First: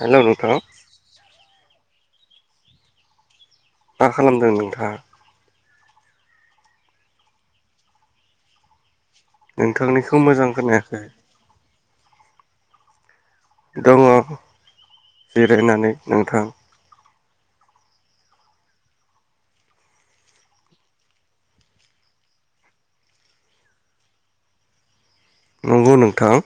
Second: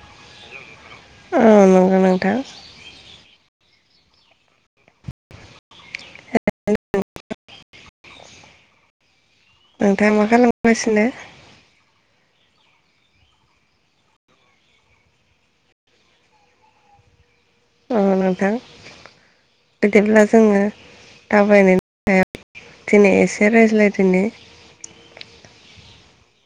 Hello नोंथां। औ नंगौ नोंथां । मा खालामदों नोंथा? नोंथाङा नोंथांनिखौ मा मोजां खोनायाखै खालामगासिनो? दङ' जिरायनानै नोंथां । अ नोंथां बिदिब्ला जोङो दावबायनायनि सायाव दिनै एसे रायज्लायदिनि। नंगौ नोंथां।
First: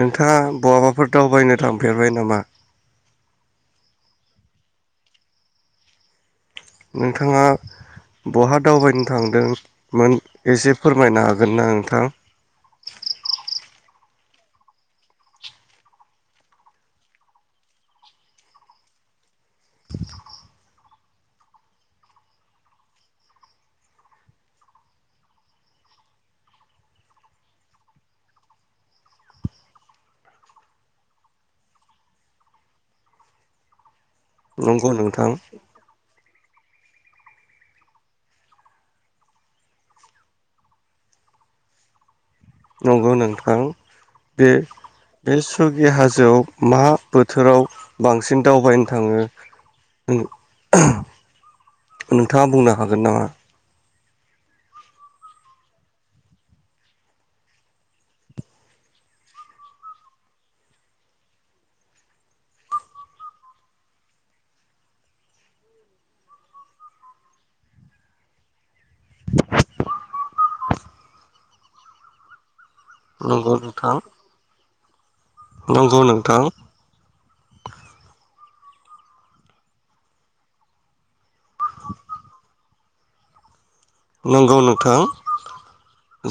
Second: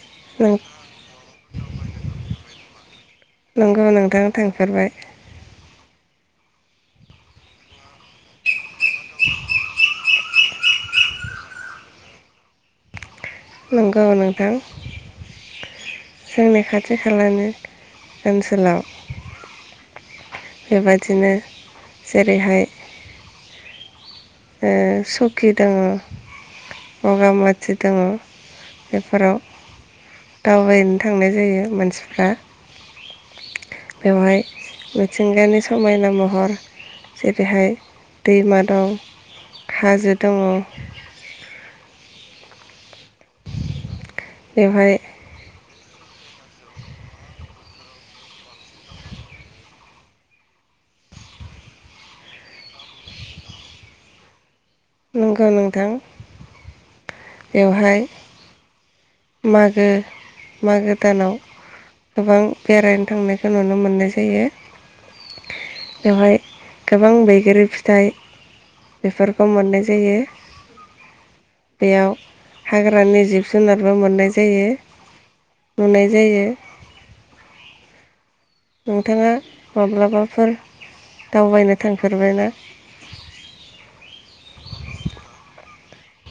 नोंथाङा बहाबाफोर दावबायनो थांफेरबाय नामा? नंगौ नोंथां थांफेरबाय नोंथाङा बहाद दावबायनो थांदोंमोन? एसे फोरमायनो हागोन ना नोंथां? नंगौ नोंथां जोंनि खाथि खालानि ओनसोलाव । [inaudible] बायदिनो जेरैहाय ओ सकि दों बगामाथि दों बेफोराव दावबायनो थांनाय जायो मानसिफ्रा । बेवहाय नंगौ नोंथां मिथिंगानि समायना म हर जेरै हाय दैमा दं । हाजो दङ । नंगौ नोंथां बे बेवहाय बेस सौकि हाजोआव मा बोथोराव बांसिन दावबायनो थाङो ओ ओहम नोंथाङा बुंनो हागोन नामा? नंगौ नोंथां बेवहाय मागो मागो दानाव गोबां बेरायनो थांनायखौ नुनो मोननाय जायो । बेवहाय गोबां बैग्रि फिथाइ बेफोरखौ मोननाय जायो। बेयाव हाग्रानि जिब नंगौ जुनाद बो नोंथां मोननाय जायो। नंगौ नुनाय जायो नोंथां। नोंथाङा माब्लाबाफोर दावबायनो थांफेरबायना? नंगौ नोंथां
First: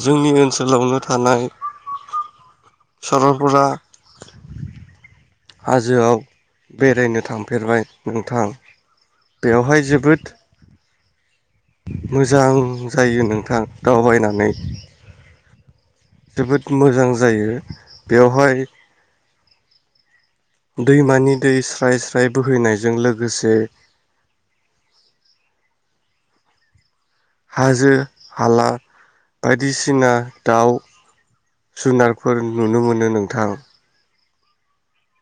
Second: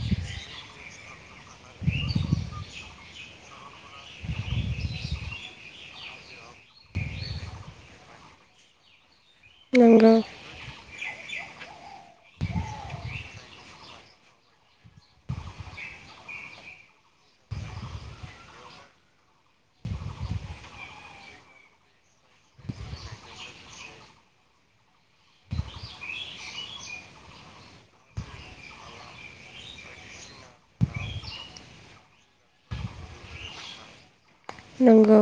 जोंनि ओनसोलावनो थानाय सरलपारा हाजोआव बेरायनो थांफेरबाय नोंथां। बेवहाय नंगौ जोबोद मोजां जायो नोंथां दावबायनानै जोबोद मोजां जायो। बेवहाय दैमानि दै स्राय स्राय बोहैनायजों लोगोसे हाजो हाला बायदिसिना दाउ जुनारफोर नुनो मोनो नोंथां। नंगौ।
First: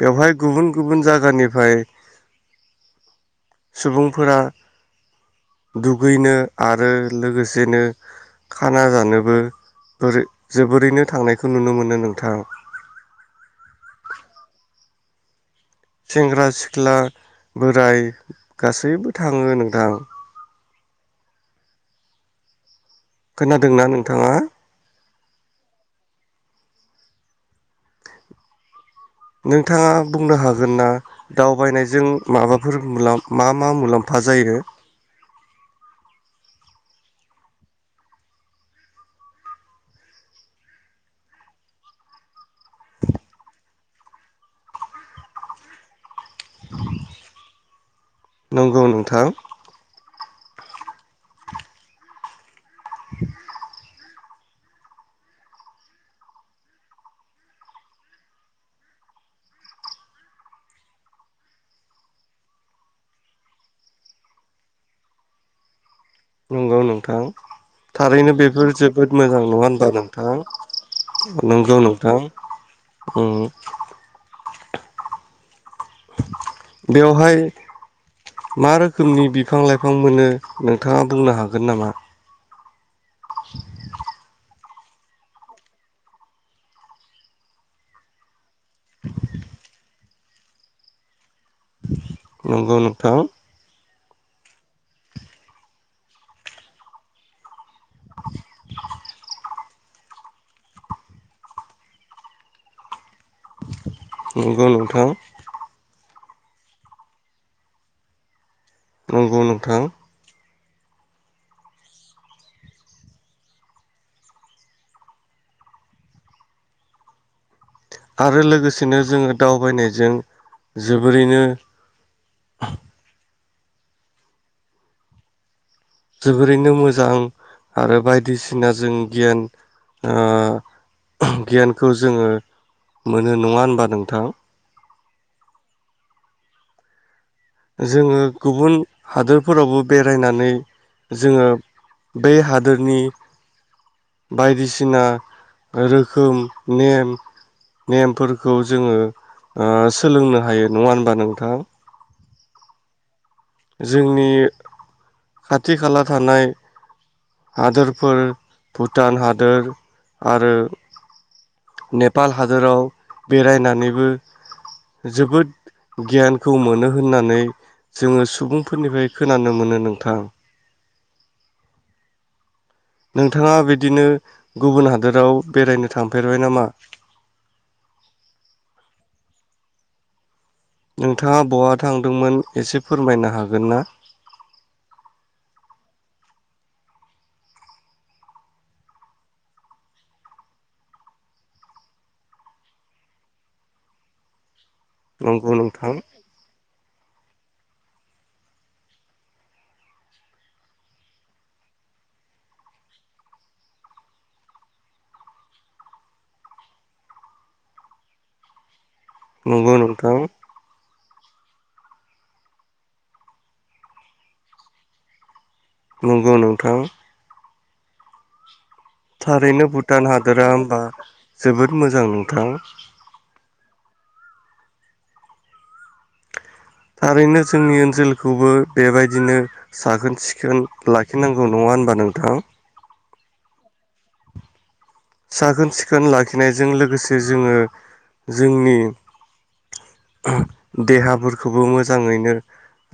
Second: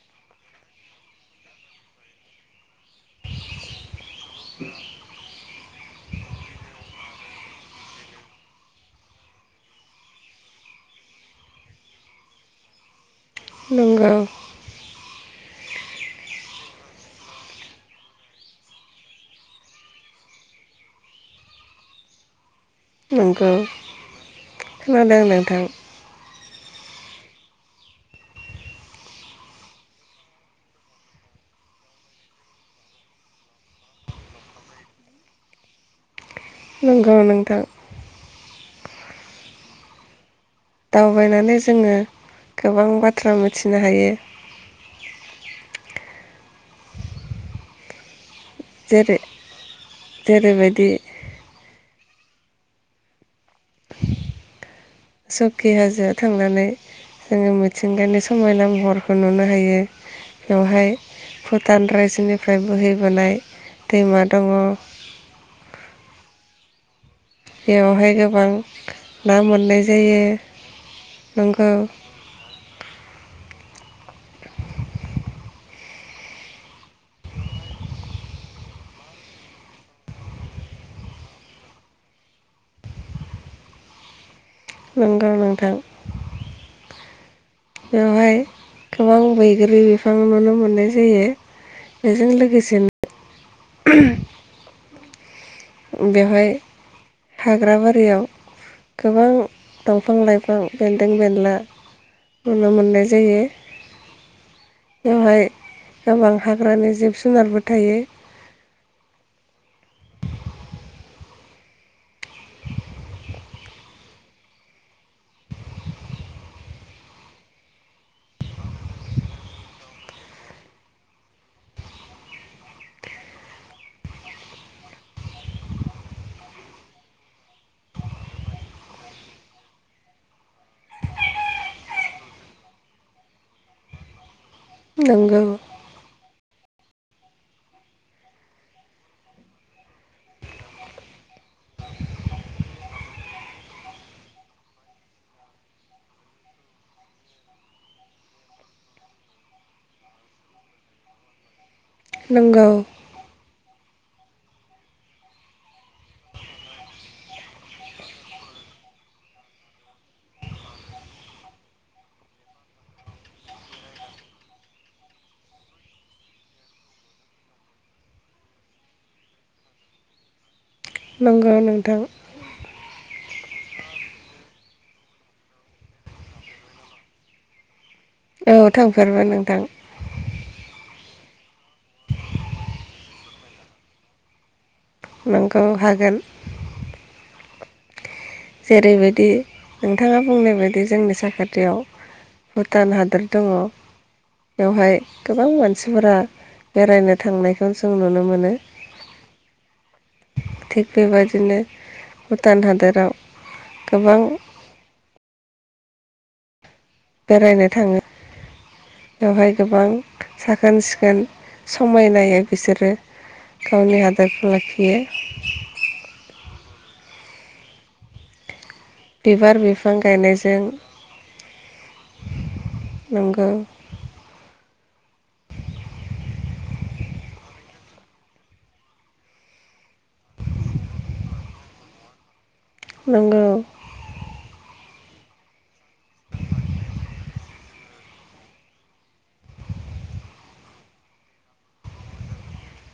बेवहाय गुबुन गुबुन जागानिफ्राय सुबुं फोरा दुगैनो आरो लोगोसेनो खाना जानोबो बोरै-जोबोरैनो थांनायखौ नुनो मोनो नोंथां। नंगौ। सेंग्रा सिख्ला बोराय गासैबो थाङो नोंथां । नंगौ खोनादोंना नोंथाङा! खोनादों नोंथां। नोंथाङा बुंनो हागोन ना दावबायनायजों माबाफोर मा मा मुलाम्फा जायो? नंगौ नोंथां। दावबायनानै जोङो गोबां बाथ्रा मिथिनो हायो। नंगौ जेरै नोंथां। जेरैबायदि। [unintelligible] सौकि हाजोआव थांनानै जोङो मिथिंगानि समायना महरखौ नुनो हायो बेवहाय भुटान रायजोनिफ्राय बोहैबोनाय दैमा दङ। नंगौ नोंथां। बेवहाय थारैनो गोबां बेफोर जोबोद मोजां ना नङा मोननाय होनबा जायो नोंथां नंगौ नोंथां उम बेवहाय मा रोखोमनि बिफां लाइफां मोनो नोंथाङा बुंनो हागोन नामा? [inaudible] नंगौ नोंथां। बेवहाय गोबां बैग्रि आं नुनो मोननाय जायो। बेजों नंगौ लोगोसेनो नोंथां। [unintelligible] बेवहाय हा ग्राबारियाव गोबां। दंफां लाइफां बेन्दों बेनला नुनो मोननाय। जायो नंगौ नोंथां बेवहाय। गोबां हाग्रानि जिब जुनारबो थायो। नंगौ नोंथां। आरो लोगोसेनो जोङो दावबायनायजों जोबोरैनो। जोबोरैनो मोजां आरो बायदिसिना जों गियान ओ गियानखौ जोङो मोनो नङा होनबा नोंथां? नोंगौ। जोङो गुबुन हादोरफोरावबो बेरायनानै जोङो बे हादोरनि बायदिसिना रोखोम नेम नेमफोरखौ जोङो ओ सोलोंनो हायो नङा होनबा नोंथां? नोंगौ। जोंनि खाथि खाला थानाय हादोरफोर भुटान हादोर आरो नेपाल हादोराव बेरायनानैबो जोबोद गियानखौ मोनो होननानै जोङो । सुबुंफोरनिफ्राय खोनानो मोनो नोंथां। नंगौ नोंथां। नोंथाङा बिदिनो गुबुन हादोराव बेरायनो थांफेरबाय नामा? औ थांफेरबाय नोंथां। नोंथाङा बहा थांदोंमोन एसे फोरमायनो हागोन ना? नंगौ हागोन। जेरैबायदि नोंथाङा बुंनाय बायदि जोंनि साखाथियाव भुटान हादर दङ। बेवहाय गोबां नंगौ नोंथां मानसिफोरा। बेरायनो थांनायखौ जों नुनो मोनो थिग बेबदिनो भुटान हादराव। गोबां। बेरायनो थाङो। बेवहाय नंगौ गोबां नोंथां साखोन सिख खोन समायनायै बिसोरो गावनि हादोरखौ लाखियो। नंगौ नोंथां। बिबार थारैनो बिफां भुटान हादोरा गायनायजों होनबा जोबोद मोजां नोंथां। नंगौ थारैनो जोंनि ओनसोलखौबो बेबायदिनो साखोन सिखोन लाखिनांगौ नङा होनबा नोंथां? नोंगौ। साखोन सिखोन लाखिनायजों लोगोसे जोङो जोंनि देहाफोरखौबो मोजाङैनो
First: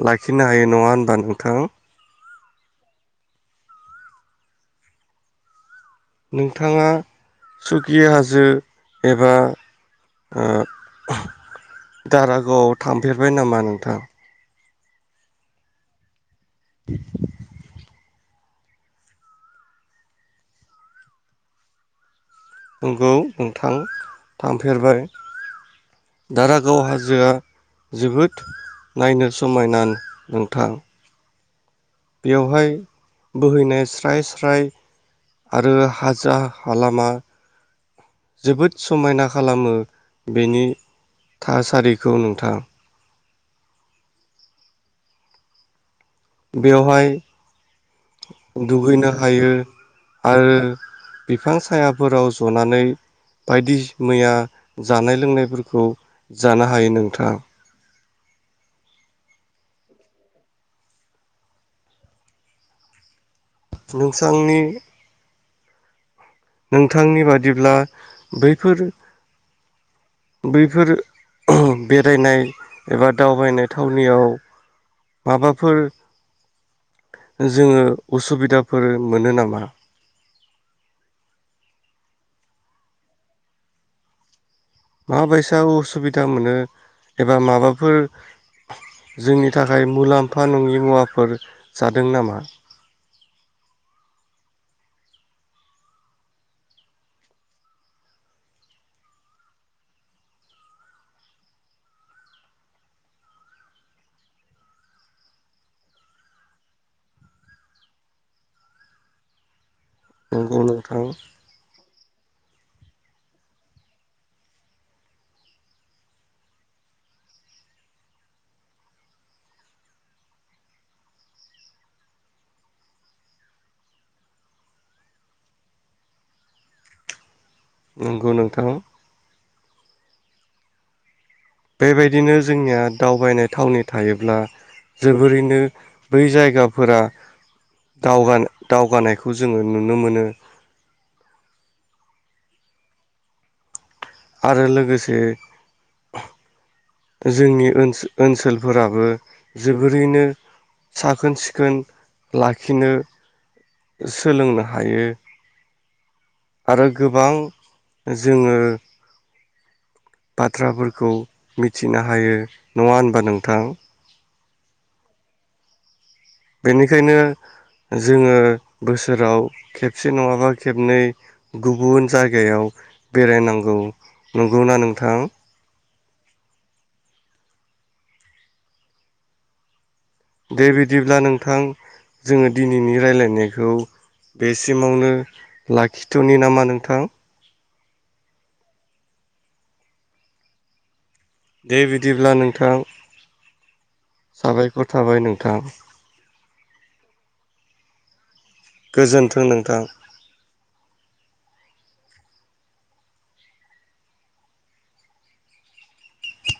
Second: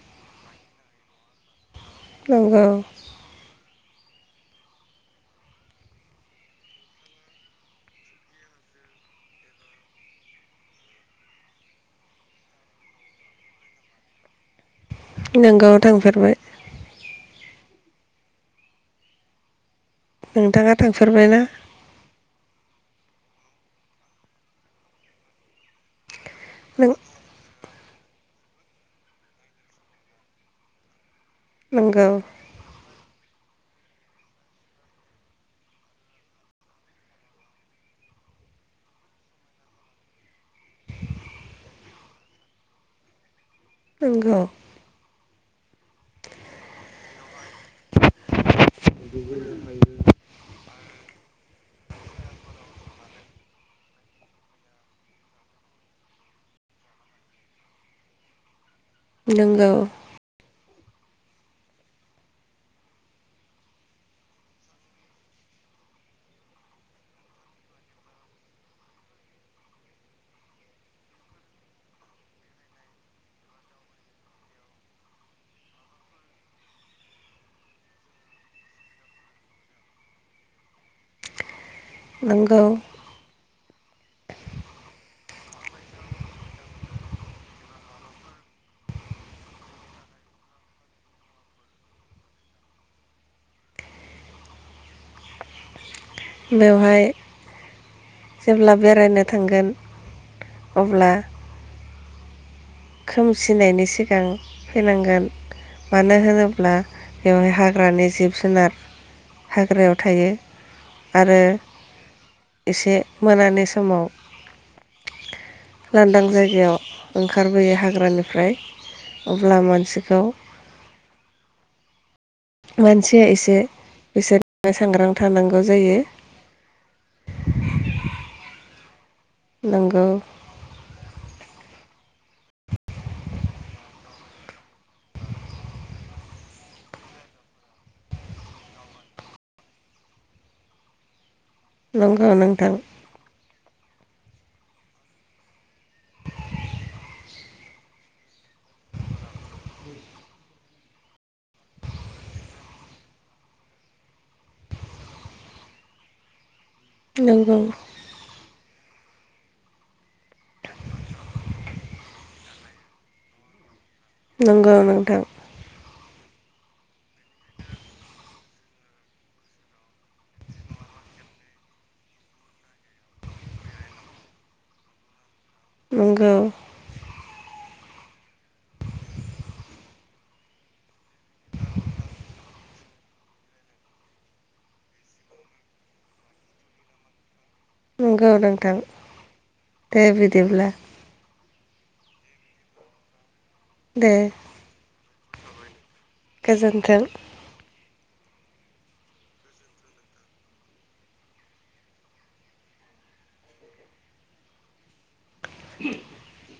लाखिनो हायो नङा होनबा नोंथां? नंगौ। नोंथाङा सुकि हाजो एबा ओ-दारागावआव थांफेरबाय नामा नोंथां? नोंगौ थांफेरबाय। [inaudible] नोंथाङा थांफेरबायना? नंगौ नोंथां थांफेरबाय। दारागाव नों हाजोआ जोबोद नायनो समायना नोंथां। नोंगौ बेवहाय बोहैनाय स्राय स्राय आरो हाजा हालामा जोबोद समायना खालामो बेनि थासारिखौ नोंथां नंगौ। बेवहाय दुगैनो हायो आरो बिफां सा सायाफोराव जनानै बायदि मैया जानाय लोंनायफोरखौ जानो हायो नोंथाङा। नोंगौ। नोंसांनि नोंथांनि बादिब्ला बैफोर बैफोर बेरायनाय एबा दावबायनाय थावनियाव माबाफोर जोङो उसुबिदाफोर मोनो नामा? नंगौ। माबायसा उसुबिदा मोनो एबा माबाफोर जोंनि थाखाय मुलाम्फा नङि मुवाफोर जादों नामा। बेवहाय जेब्ला बेरायनो थांगोन अब्ला खोमसिनायनि सिगां फैनांगोन मानो होनोब्ला बेवहाय हाग्रानि जिब जुनार हाग्रायाव थायो नंगौ नोंथां आरो एसे मोनानि समाव लांदां जायगायाव ओंखाम ओंखारबोयो हाग्रानिफ्राय अब्ला मानसिखौ मानसिया एसे बिसोर सांग्रां थानांगौ जायो। नंगौ नोंथां। नंगौ। बेबायदिनो जोंनिया दावबायनाय थावनि थायोब्ला जोबोरैनो बै जायगाफोरा दाव-दावगानायखौ जोङो नुनो मोनो। नंगौ नोंथां। आरो लोगोसे [inaudible] जोंनि ओनसोल ओनसोलफोराबो जोबोरैनो साखोन सिखोन लाखिनो सोलोंनो हायो। आरो गोबां नंगौ जोङो बाथ्राफोरखौ मिथिनो हायो। नङा होनबा नोंथां। नंगौ नोंथां। बेनिखायनो जोङो बोसोराव खेबसे नङाबा खेबनै गुबुन जायगायाव बेरायनांगौ नंगौना नोंथां। नंगौ। दे बिदिब्ला नोंथां जोङो दिनैनि रायलायनायखौ बेसिमावनो लाखिथ'नि नामा नोंथां? नंगौ नोंथां दे बिदिब्ला। दे बिदिब्ला नोंथां। दे साबायखर थाबाय नों थां। गोजोन्थों। गोजोन्थों नोंथां। [inaudible]